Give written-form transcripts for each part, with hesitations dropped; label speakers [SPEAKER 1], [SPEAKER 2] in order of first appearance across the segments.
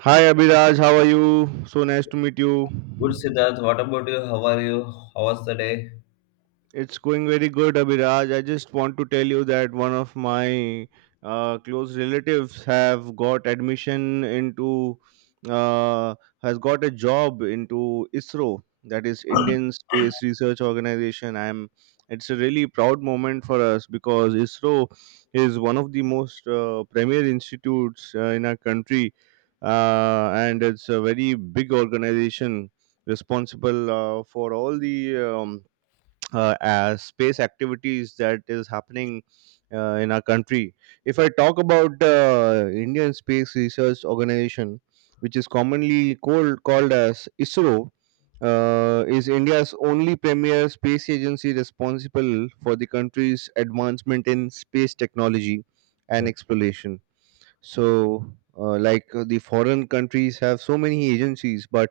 [SPEAKER 1] Hi Abhiraj, how are you? So nice to meet you.
[SPEAKER 2] Good Siddharth, what about you? How are you? How was the day?
[SPEAKER 1] It's going very good, Abhiraj. I just want to tell you that one of my close relatives have got admission into uh, has got a job into ISRO, that is Indian Space Research Organization. I'm It's a really proud moment for us because ISRO is one of the most premier institutes in our country, and it's a very big organization responsible for all the as space activities that is happening in our country. If I talk about Indian Space Research Organization, which is commonly called as ISRO, is India's only premier space agency responsible for the country's advancement in space technology and
[SPEAKER 2] Yes,
[SPEAKER 1] exploration. So, like the foreign countries have so many agencies, but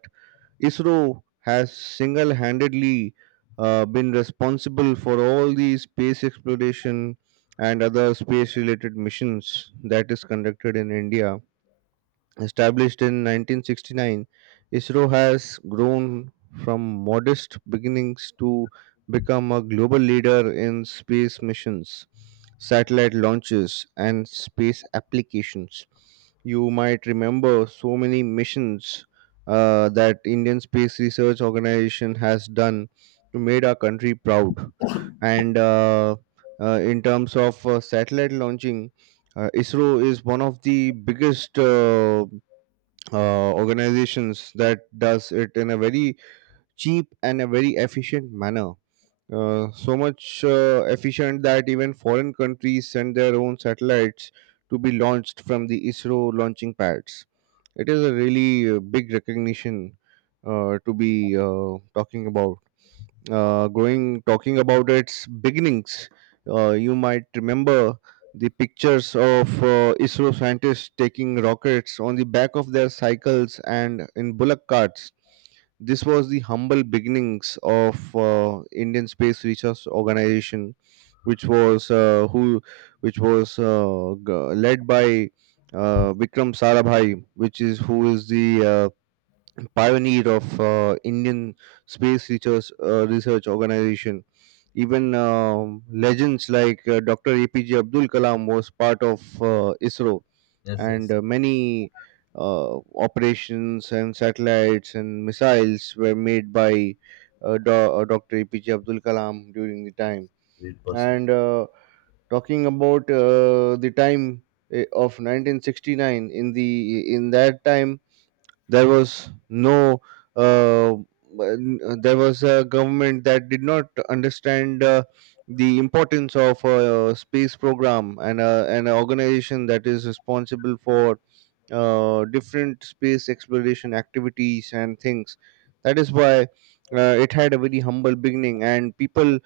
[SPEAKER 1] ISRO has single handedly been responsible for all the space exploration and other space related missions that is conducted in India. Established in 1969, ISRO has grown from modest beginnings to become a global leader in space missions, satellite launches, and space applications. You might remember so many missions that Indian Space Research Organization has done to made our country proud. And In terms of satellite launching, ISRO is one of the biggest. Organizations that does it in a very cheap and a very efficient manner, so much efficient that even foreign countries send their own satellites to be launched from the ISRO launching pads. It is a really big recognition to be talking about going talking about its beginnings. You might remember the pictures of ISRO scientists taking rockets on the back of their cycles and in bullock carts. This was the humble beginnings of Indian Space Research Organization, which was uh, who which was led by Vikram Sarabhai, which is who is the uh, pioneer of Indian space research organization. Even legends like Dr. APJ Abdul Kalam was part of ISRO,
[SPEAKER 2] yes,
[SPEAKER 1] and
[SPEAKER 2] yes.
[SPEAKER 1] many uh, operations and satellites and missiles were made by Dr. APJ Abdul Kalam during the time.
[SPEAKER 2] Great person.
[SPEAKER 1] And talking about the time of 1969, in that time there was no uh, there was a government that did not understand the importance of a space program and an organization that is responsible for different space exploration activities and things. That is why it had a very humble beginning, and people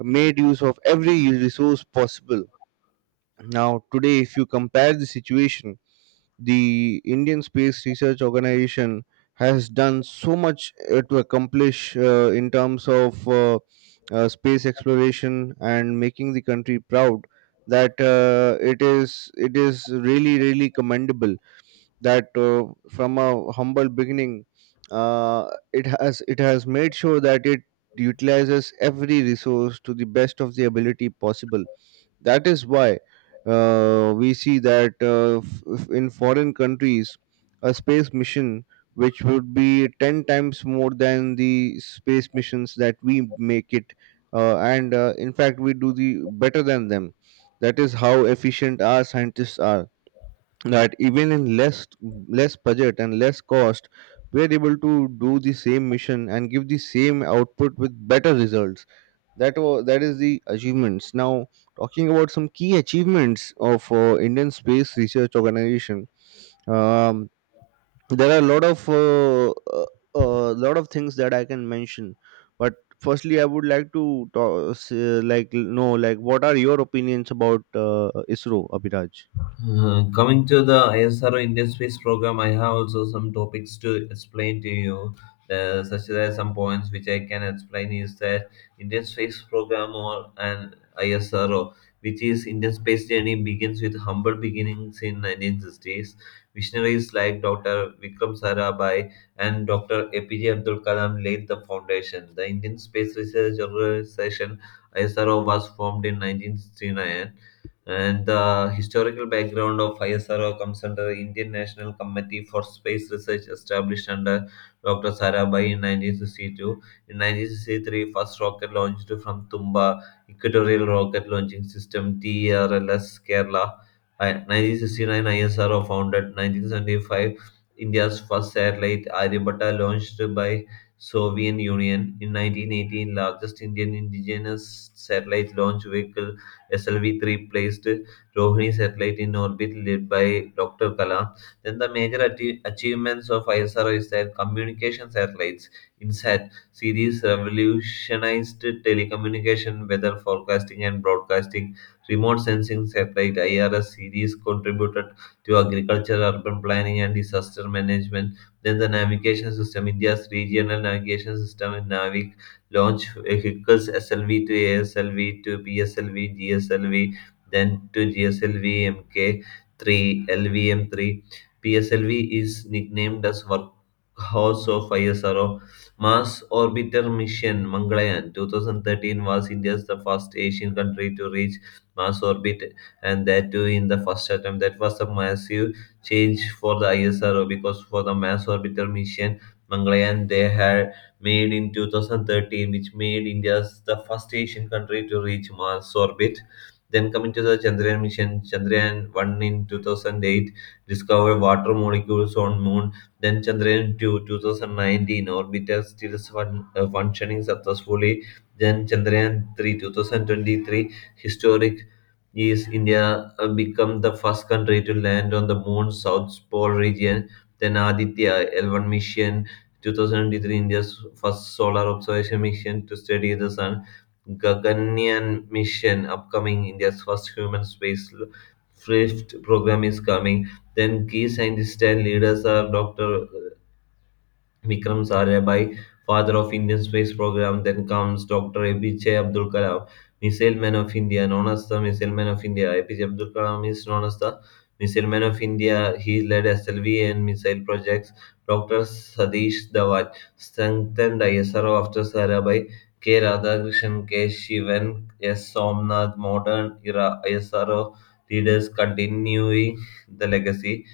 [SPEAKER 1] made use of every resource possible. Now, today, if you compare the situation, the Indian Space Research Organization has done so much to accomplish in terms of space exploration and making the country proud, that it is really commendable that from a humble beginning uh, it has made sure that it utilizes every resource to the best of the ability possible. That is why we see that in foreign countries, a space mission which would be 10 times more than the space missions that we make it, and in fact, we do the better than them. That is how efficient our scientists are. That even in less budget and less cost, we are able to do the same mission and give the same output with better results. That is the achievements. Now talking about some key achievements of Indian Space Research Organization, um, there are a lot of uh, lot of things that I can mention, but firstly I would like to talk, like know like what are your opinions about ISRO, Abhiraj?
[SPEAKER 2] Coming to the ISRO Indian Space Program, I have also some topics to explain to you, such as some points which I can explain is that Indian Space Program or an ISRO, which is Indian space journey, begins with humble beginnings in 1960s. Visionaries like Dr. Vikram Sarabhai and Dr. APJ Abdul Kalam laid the foundation. The Indian Space Research Organization ISRO was formed in 1969, and the historical background of ISRO comes under Indian National Committee for Space Research established under Dr. Sarabhai in 1962. In 1963, first rocket launched from Tumba Equatorial Rocket Launching System TRLS Kerala. 1969 ISRO founded 1975 India's first satellite Aryabhatta launched by Soviet Union. In 1918, largest Indian indigenous satellite launch vehicle SLV-3 placed Rohini satellite in orbit led by Dr. Kalam. Then the major achievements of ISRO is that communication satellites INSAT series revolutionized telecommunication, weather forecasting, and broadcasting. Remote sensing satellite IRS series contributed to agriculture, urban planning, and disaster management. Then the navigation system, India's regional navigation system, NAVIC, launch vehicles SLV to ASLV to PSLV, GSLV, then to GSLV MK3, LVM3. PSLV is nicknamed as Workhorse of ISRO. Mars Orbiter Mission Mangalayaan 2013 was India's the first Asian country to reach Mars orbit, and that too in the first attempt. That was a massive change for the ISRO because for the Mars Orbiter Mission Mangalayaan they had made in 2013, which made India the first Asian country to reach Mars orbit. Then coming to the Chandrayaan mission, Chandrayaan 1 in 2008 discovered water molecules on moon. Then Chandrayaan 2 2019 orbiter still functioning successfully. Then Chandrayaan 3 2023 historic is India become the first country to land on the moon's south pole region. Then Aditya L1 mission 2023 India's first solar observation mission to study the sun, Gaganyaan mission upcoming, India's first human space lift program is coming. Then key scientists and leaders are Dr. Vikram Sarabhai, father of Indian space program. Then comes Dr. APJ Abdul Kalam, missile man of India, known as the missile man of India. APJ Abdul Kalam is known as the missile man of India. He led SLV and missile projects. Dr. Sadish Dhawan strengthened ISRO after Sarabhai. K. Radhakrishnan, K. Shivan, S. Somnath, modern era ISRO leaders continuing the legacy.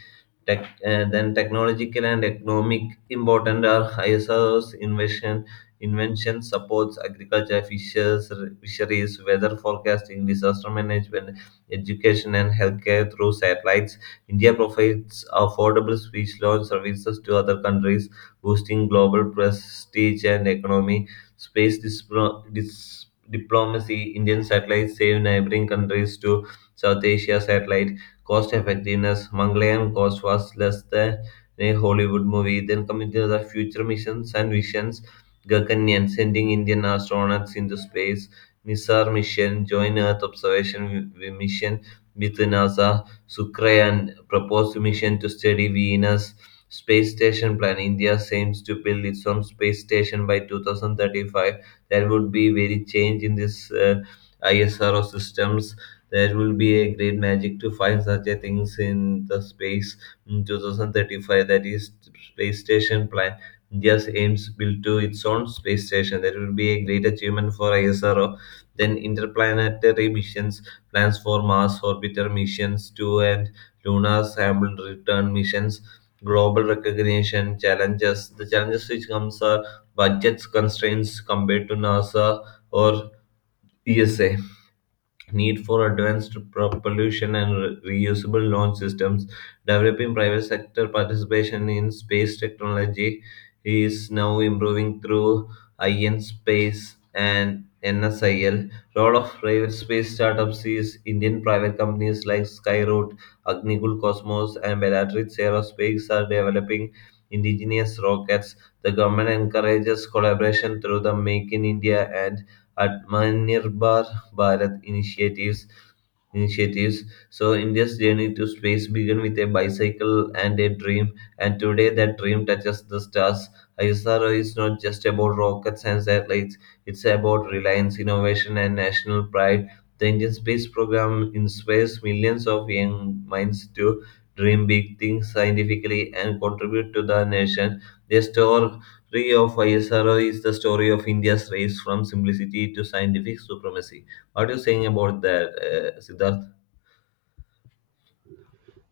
[SPEAKER 2] Then technological and economic important are ISRO's invention supports agriculture, fishes, fisheries, weather forecasting, disaster management, education, and healthcare through satellites. India provides affordable speech launch services to other countries, boosting global prestige and economy. Space diplomacy, Indian satellites save neighboring countries to South Asia satellite cost effectiveness, Mongolian cost was less than a Hollywood movie. Then coming to the future missions and visions, Gaganyaan sending Indian astronauts into space, Nisar mission, joint Earth observation mission with NASA, Sukrayan proposed mission to study Venus. Space station plan India aims to build its own space station by 2035. There would be very change in this ISRO systems, there will be a great magic to find such a things in the space in 2035. That is space station plan. India's aims built to its own space station. That will be a great achievement for ISRO. Then interplanetary missions, plans for Mars orbiter missions two and lunar sample return missions, global recognition challenges. The challenges which comes are budget constraints compared to NASA or ESA, need for advanced propulsion and reusable launch systems. Developing private sector participation in space technology is now improving through IN Space and NSIL. Role of private space startups is Indian private companies like Skyroot, Agnikul Cosmos, and Bellatrix Aerospace are developing indigenous rockets. The government encourages collaboration through the Make in India and Atmanirbhar Bharat initiatives. So India's journey to space began with a bicycle and a dream, and today that dream touches the stars. ISRO is not just about rockets and satellites; it's about reliance, innovation, and national pride. The Indian space program inspires millions of young minds to dream big things scientifically and contribute to the nation. The story of ISRO is the story of India's race from simplicity to scientific supremacy. What are you saying about that, Siddharth?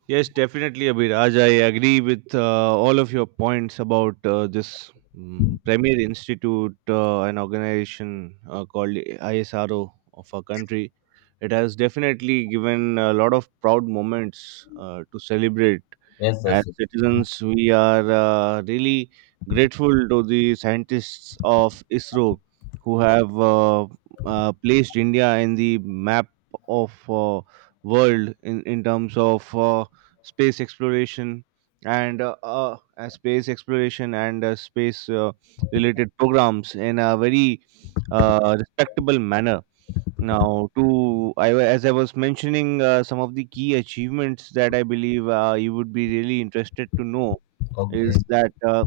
[SPEAKER 1] Yes, definitely, Abhiraj. I agree with all of your points about this premier institute, an organization called ISRO of our country. It has definitely given a lot of proud moments to celebrate.
[SPEAKER 2] Yes, yes,
[SPEAKER 1] As
[SPEAKER 2] yes.
[SPEAKER 1] citizens, we are really grateful to the scientists of ISRO who have placed India in the map of world, in terms of space exploration and space related programs in a very respectable manner. Now, as I was mentioning some of the key achievements that I believe you would be really interested to know
[SPEAKER 2] Okay.
[SPEAKER 1] is that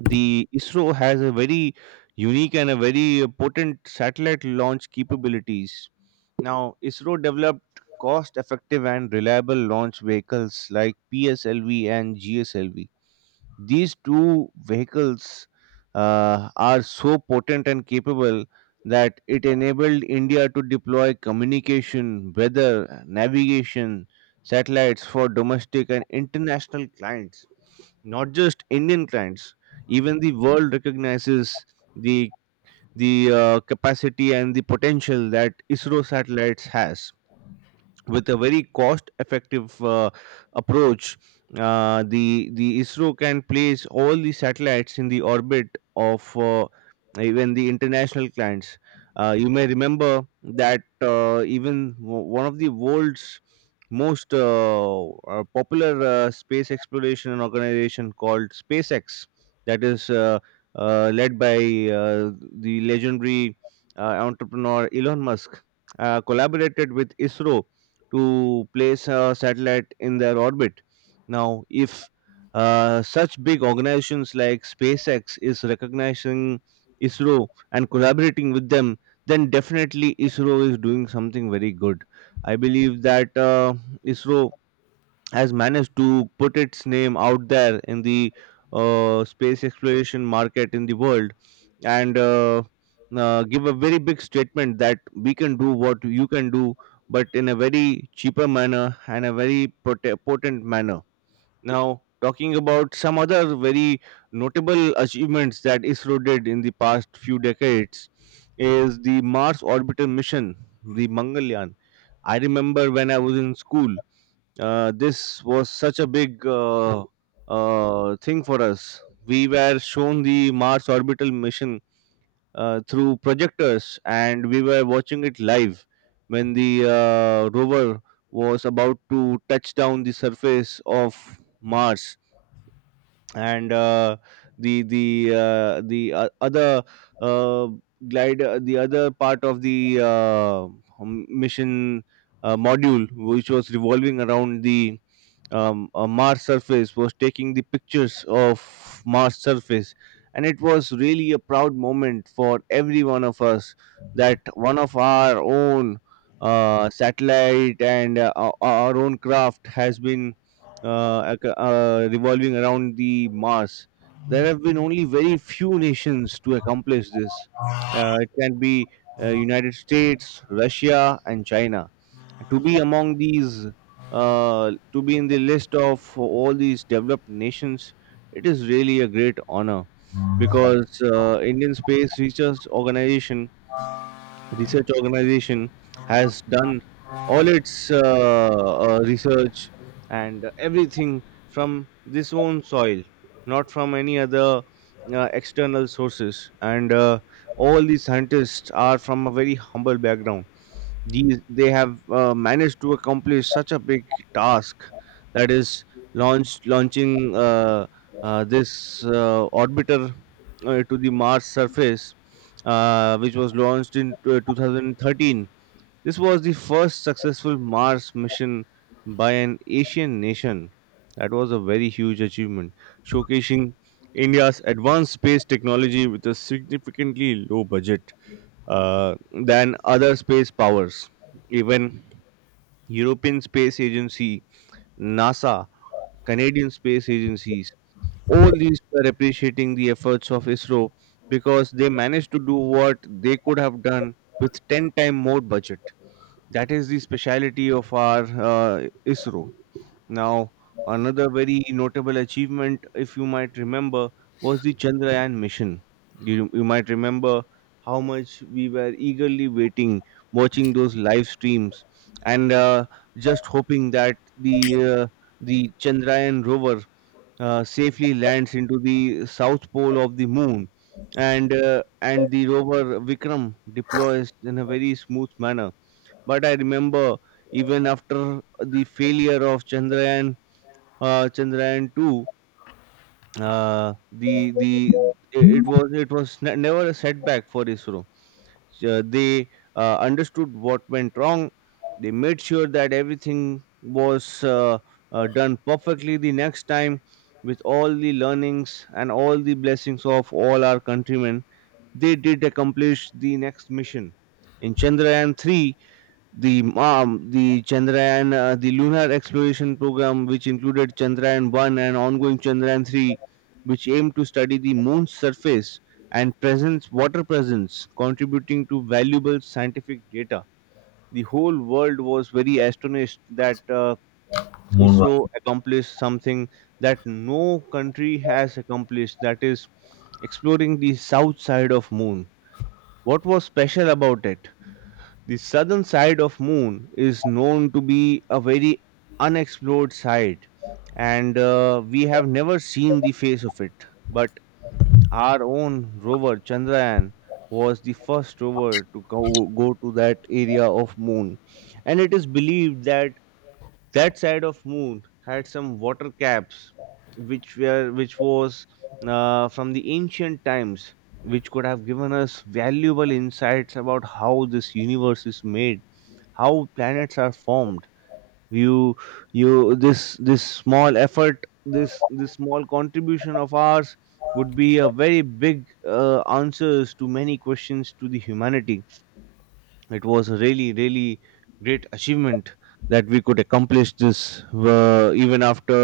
[SPEAKER 1] the ISRO has a very unique and a very potent satellite launch capabilities. Now, ISRO developed cost effective and reliable launch vehicles like PSLV and GSLV. These two vehicles are so potent and capable that it enabled India to deploy communication, weather, navigation, satellites for domestic and international clients. Not just Indian clients, even the world recognizes the the capacity and the potential that ISRO satellites has with a very cost effective approach. The ISRO can place all the satellites in the orbit of even the international clients. You may remember that even one of the world's most popular space exploration organization called SpaceX, that is led by uh, the legendary entrepreneur Elon Musk, collaborated with ISRO to place a satellite in their orbit. Now, if such big organizations like SpaceX is recognizing ISRO and collaborating with them, then definitely ISRO is doing something very good. I believe that ISRO has managed to put its name out there in the space exploration market in the world, and give a very big statement that we can do what you can do, but in a very cheaper manner and a very potent manner. Now, talking about some other very notable achievements that ISRO did in the past few decades is the Mars orbital mission, the Mangalyaan. I remember when I was in school, this was such a big thing for us. We were shown the Mars orbital mission through projectors, and we were watching it live when the rover was about to touch down the surface of Mars, and the the the other uh, glider, the other part of the mission module, which was revolving around the a Mars surface, was taking the pictures of Mars surface, and it was really a proud moment for every one of us that one of our own satellite and our own craft has been revolving around the Mars. There have been only very few nations to accomplish this. It can be United States, Russia, and China. To be among these, to be in the list of all these developed nations, it is really a great honor because Indian Space Research Organization has done all its research and everything from this own soil, not from any other external sources. And all these scientists are from a very humble background. These They have managed to accomplish such a big task, that is launching this orbiter to the Mars surface, which was launched in 2013. This was the first successful Mars mission by an Asian nation. That was a very huge achievement, showcasing India's advanced space technology with a significantly low budget uh, than other space powers. Even European Space Agency, NASA, Canadian space agencies, all these were appreciating the efforts of ISRO because they managed to do what they could have done with 10 time more budget. That is the speciality of our ISRO. Now, another very notable achievement, if you might remember, was the Chandrayaan mission. You might remember how much we were eagerly waiting, watching those live streams, and just hoping that the Chandrayaan rover safely lands into the south pole of the moon, and the rover Vikram deploys in a very smooth manner. But I remember even after the failure of Chandrayaan-2, the it was never a setback for ISRO. So they understood what went wrong. They made sure that everything was done perfectly the next time, with all the learnings and all the blessings of all our countrymen. They did accomplish the next mission in Chandrayaan-3. The lunar exploration program, which included Chandrayaan 1 and ongoing Chandrayaan 3, which aimed to study the moon's surface and presence, water presence, contributing to valuable scientific data. The whole world was very astonished that
[SPEAKER 2] Moonwalk.
[SPEAKER 1] ISRO accomplished something that no country has accomplished, that is, exploring the south side of moon. What was special about it? The southern side of moon is known to be a very unexplored side, and we have never seen the face of it. But our own rover Chandrayaan was the first rover to go to that area of moon, and it is believed that that side of moon had some water caps which were which was from the ancient times, which could have given us valuable insights about how this universe is made, how planets are formed. you you this this small effort, this small contribution of ours would be a very big answers to many questions to the humanity. It was a really great achievement that we could accomplish this, even after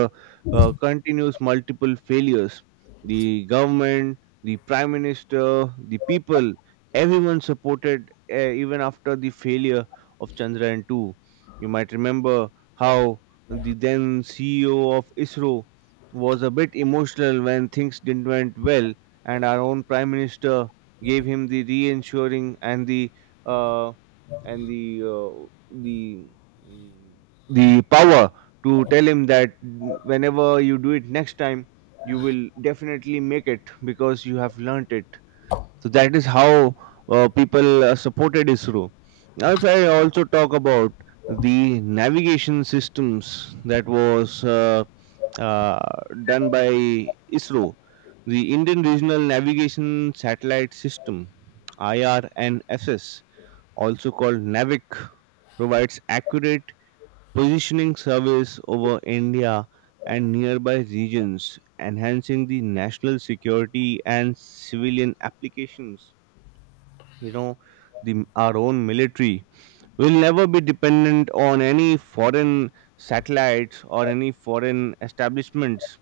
[SPEAKER 1] continuous multiple failures. The government the prime minister, the people, everyone supported, even after the failure of chandrayaan 2. You might remember how the then ceo of isro was a bit emotional when things didn't went well, and our own prime minister gave him the reassuring and the uh, and the uh, the mm, the power to tell him that, whenever you do it next time you will definitely make it, because you have learnt it. So that is how people supported isro. Now if I also talk about the navigation systems, that was uh, done by isro, the indian regional navigation satellite system, irnss, also called Navic, provides accurate positioning service over India and nearby regions, enhancing the national security and civilian applications. You know, the our own military We'll never be dependent on any foreign satellites or any foreign establishments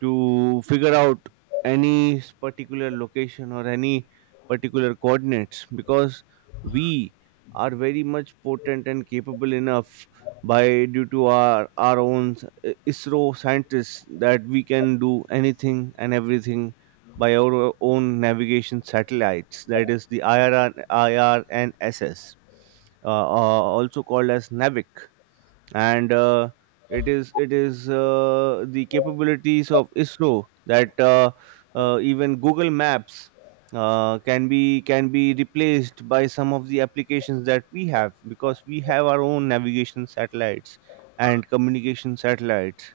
[SPEAKER 1] to figure out any particular location or any particular coordinates, because we are very much potent and capable enough, by due to our own ISRO scientists, that we can do anything and everything by our own navigation satellites, that is the IR and IR and S S, also called as navic. And it is the capabilities of isro that even google maps can be replaced by some of the applications that we have, because we have our own navigation satellites and communication satellites.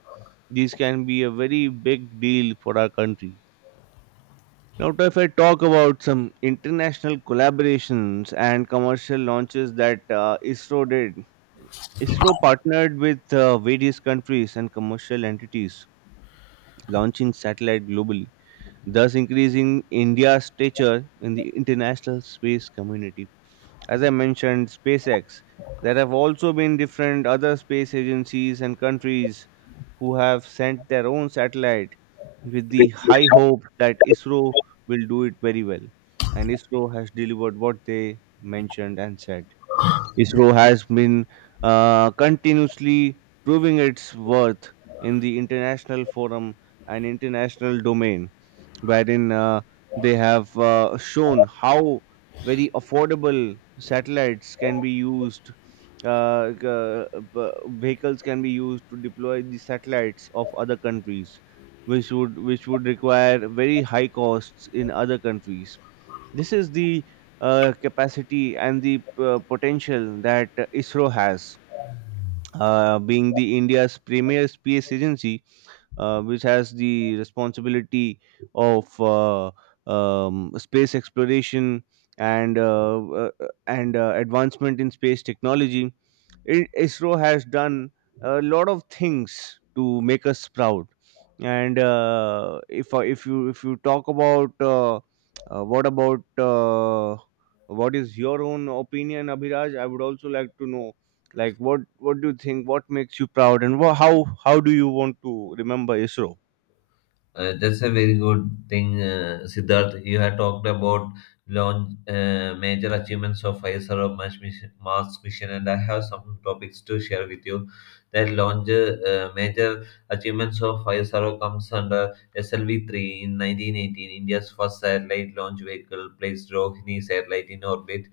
[SPEAKER 1] These can be a very big deal for our country. Now, if I talk about some international collaborations and commercial launches that ISRO did, ISRO partnered with various countries and commercial entities, launching satellite globally, thus increasing India's stature in the international space community. As I mentioned, SpaceX. There have also been different other space agencies and countries who have sent their own satellite with the high hope that ISRO will do it very well. And ISRO has delivered what they mentioned and said. ISRO has been continuously proving its worth in the international forum and international domain, wherein they have shown how very affordable satellites can be used, uh, g- uh, b- vehicles can be used to deploy the satellites of other countries, which would require very high costs in other countries. This is the capacity and the potential that isro has, being the india's premier space agency, which has the responsibility of space exploration and advancement in space technology. ISRO has done a lot of things to make us proud. And if you talk about what about, uh, what is your own opinion, Abhiraj? I would also like to know, like what do you think? What makes you proud, and how do you want to remember ISRO?
[SPEAKER 2] That's a very good thing, Siddharth. You had talked about launch major achievements of ISRO Mars mission, and I have some topics to share with you. That launch major achievements of ISRO comes under SLV 3 in 1918, India's first satellite launch vehicle placed Rohini satellite in orbit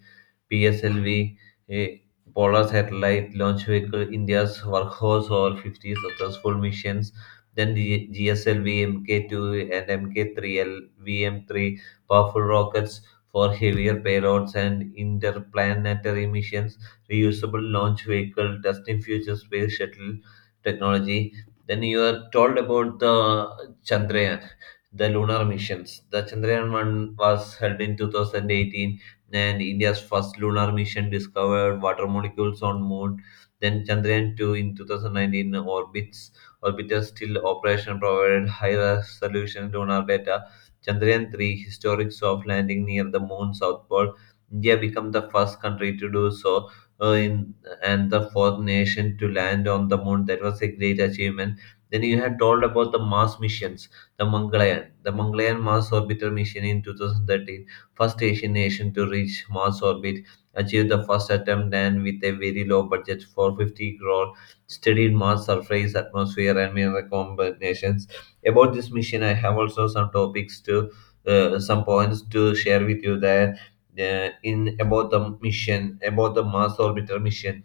[SPEAKER 2] PSLV, a polar satellite launch vehicle, India's workhorse over 50 successful missions. Then the GSLV Mk2 and mk 3 LVM 3 powerful rockets for heavier payloads and interplanetary missions, reusable launch vehicle, destined future space shuttle technology. Then you are told about the Chandrayaan, the lunar missions. The Chandrayaan 1 was held in 2018, then India's first lunar mission discovered water molecules on moon. Then Chandrayaan-2 in 2019 orbits orbiter still operation provided high resolution lunar data. Chandrayaan-3 historic soft landing near the moon south pole. India became the first country to do so, uh, in, and the fourth nation to land on the moon. That was a great achievement. Then you had told about the Mars missions, the Mangalyaan, Mars Orbiter mission in 2013 first Asian nation to reach Mars orbit, achieved the first attempt and with a very low budget for 50 crore, studied Mars surface, atmosphere, and mineral combinations. About this mission, I have also some topics to some points to share with you there, in about the mission about the Mars orbital mission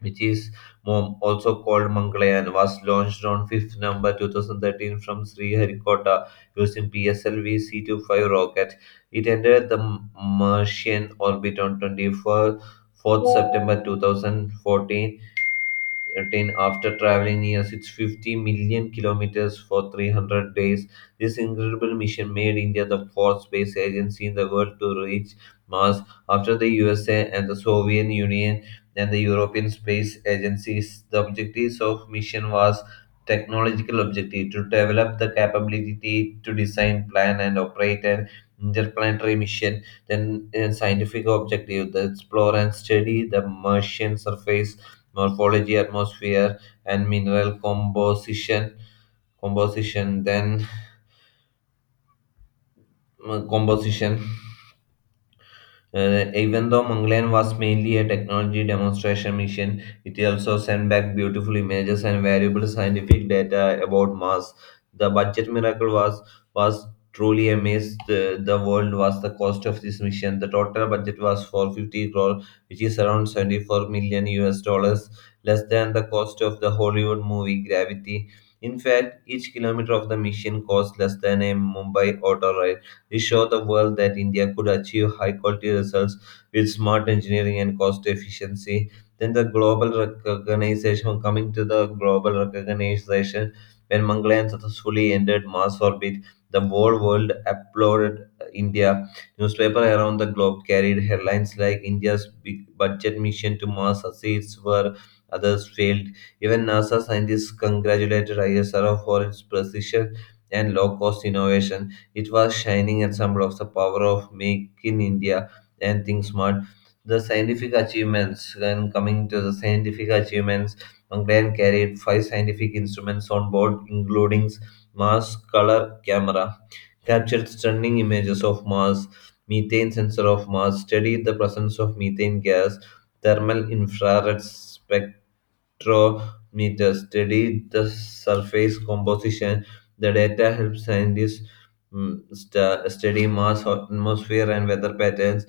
[SPEAKER 2] which is also called Mangalayan, was launched on 5th November 2013 from Sriharikota using PSLV C-25 rocket. It entered the Martian orbit on 24th September 2014 attained after traveling near its 50 million kilometers for 300 days. This incredible mission made India the fourth space agency in the world to reach Mars after the USA and the Soviet Union and the European Space Agencies. The objectives of mission was technological objective to develop the capability to design, plan, and operate an interplanetary mission. Then, scientific objective to explore and study the Martian surface morphology, atmosphere, and mineral composition. Composition, then composition. Even though Mangalyaan was mainly a technology demonstration mission, it also sent back beautiful images and valuable scientific data about Mars. The budget miracle was truly amazed. The world was the cost of this mission. The total budget was 450 crore, which is around 74 million US dollars, less than the cost of the Hollywood movie Gravity. In fact, each kilometer of the mission cost less than a Mumbai auto. We showed the world that India could achieve high quality results with smart engineering and cost efficiency. Then the global recognition, coming to the global recognition, when Mangalyaan successfully entered Mars orbit, the whole world applauded India. Newspapers around the globe carried headlines like India's big budget mission to Mars succeeds where others failed. Even NASA scientists congratulated ISRO for its precision and low cost innovation. It was shining example of the power of Make in India and Think Smart. The scientific achievements, when coming to the scientific achievements, Mangalyaan carried five scientific instruments on board, including Mars color camera, captured stunning images of Mars, methane sensor of Mars, studied the presence of methane gas, thermal infrared spectrometer study the surface composition. The data helps scientists, study Mars atmosphere and weather patterns.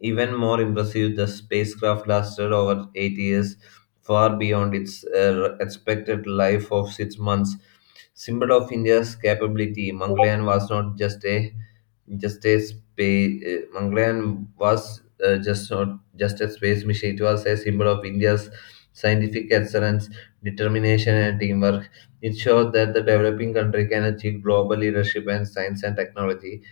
[SPEAKER 2] Even more impressive, the spacecraft lasted over 8 years, far beyond its expected life of 6 months, symbol of India's capability, Mangalyaan was not just a space. Mangalyaan was just not just a space mission; it was a symbol of India's scientific excellence, determination, and teamwork. It showed that the developing country can achieve global leadership in science and technology,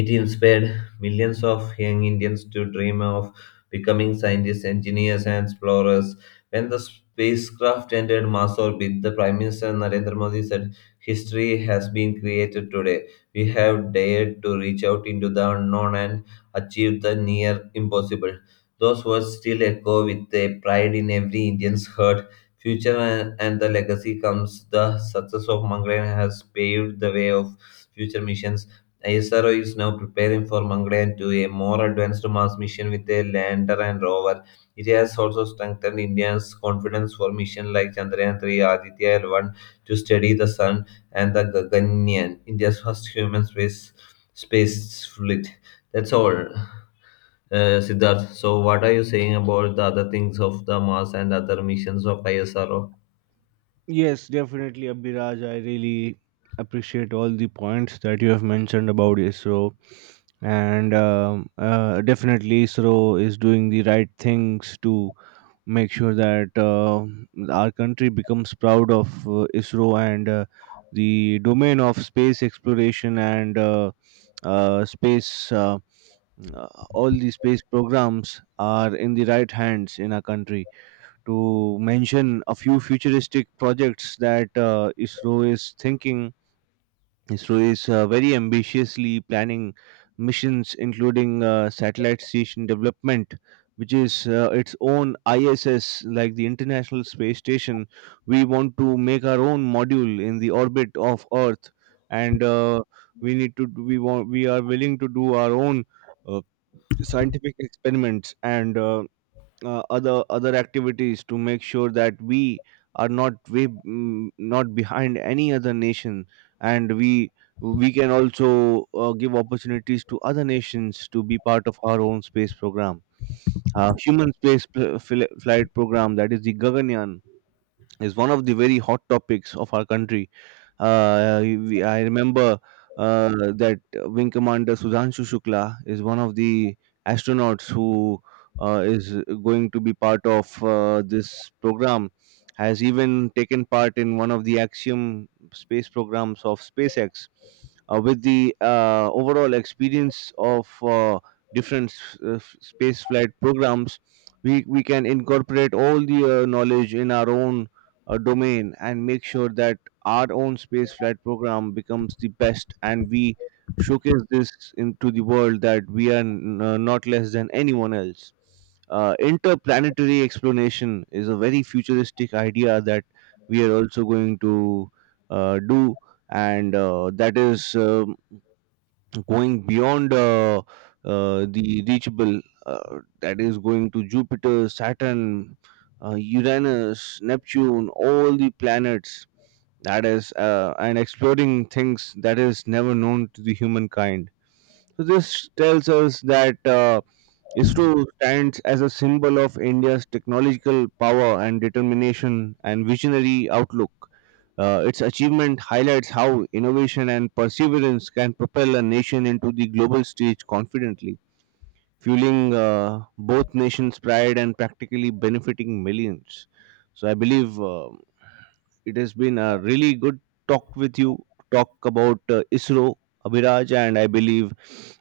[SPEAKER 2] it inspired millions of young Indians to dream of becoming scientists, engineers, and explorers. When the spacecraft entered Mars orbit, the Prime Minister Narendra Modi said, History has been created today. We have dared to reach out into the unknown and achieve the near impossible. Those words still echo with a pride in every Indian's heart. Future and the legacy comes. The success of Mangalyaan has paved the way of future missions, ISRO is now preparing for Mangalyaan 2, a more advanced Mars mission with a lander and rover. It has also strengthened India's confidence for missions like Chandrayaan 3, Aditya L1 to study the sun, and the Gaganyaan, India's first human space flight. That's all, Siddharth. So, what are you saying about the other things of the Mars and other missions of ISRO?
[SPEAKER 1] Yes, definitely, Abhiraj. I really appreciate all the points that you have mentioned about ISRO. And definitely, ISRO is doing the right things to make sure that our country becomes proud of ISRO, and the domain of space exploration and space. Uh, all the space programs are in the right hands in our country. To mention a few futuristic projects that ISRO is thinking, ISRO is very ambitiously planning missions, including satellite station development, which is its own ISS, like the International Space Station. We want to make our own module in the orbit of Earth, and we need to. We want. We are willing to do our own uh, scientific experiments and. Other activities to make sure that we are not way, not behind any other nation, and we can also give opportunities to other nations to be part of our own space program. Human space flight program, that is the gaganyaan, is one of the very hot topics of our country. I remember uh, that Wing Commander Sudhanshu Shukla is one of the astronauts who is going to be part of this program. Has even taken part in one of the Axiom space programs of SpaceX, with the overall experience of different space flight programs, we can incorporate all the knowledge in our own domain, and make sure that our own space flight program becomes the best, and we showcase this into the world that we are not less than anyone else. Interplanetary exploration is a very futuristic idea that we are also going to do, and that is going beyond the reachable, that is going to Jupiter, Saturn, Uranus, Neptune, all the planets. That is, and exploring things that is never known to the humankind. So this tells us that. ISRO stands as a symbol of India's technological power and determination and visionary outlook. Its achievement highlights how innovation and perseverance can propel a nation into the global stage confidently, fueling, both nations' pride, and practically benefiting millions. So I believe it has been a really good talk with you, talk about ISRO, Abhiraj, and I believe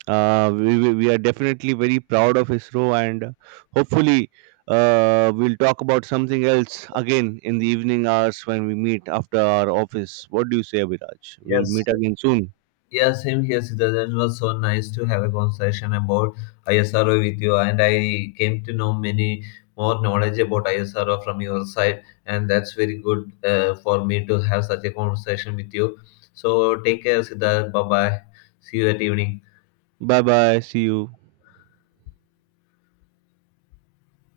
[SPEAKER 1] we are definitely very proud of ISRO, and hopefully we'll talk about something else again in the evening hours when we meet after our office. What do you say, Abhiraj? We'll
[SPEAKER 2] Yes,
[SPEAKER 1] meet again soon.
[SPEAKER 2] yeah, same here, Siddharth. It was so nice to have a conversation about ISRO with you, and I came to know many more knowledge about ISRO from your side, and that's very good for me to have such a conversation with you. So take care, Siddharth. Bye bye. See you at evening.
[SPEAKER 1] Bye bye. See you.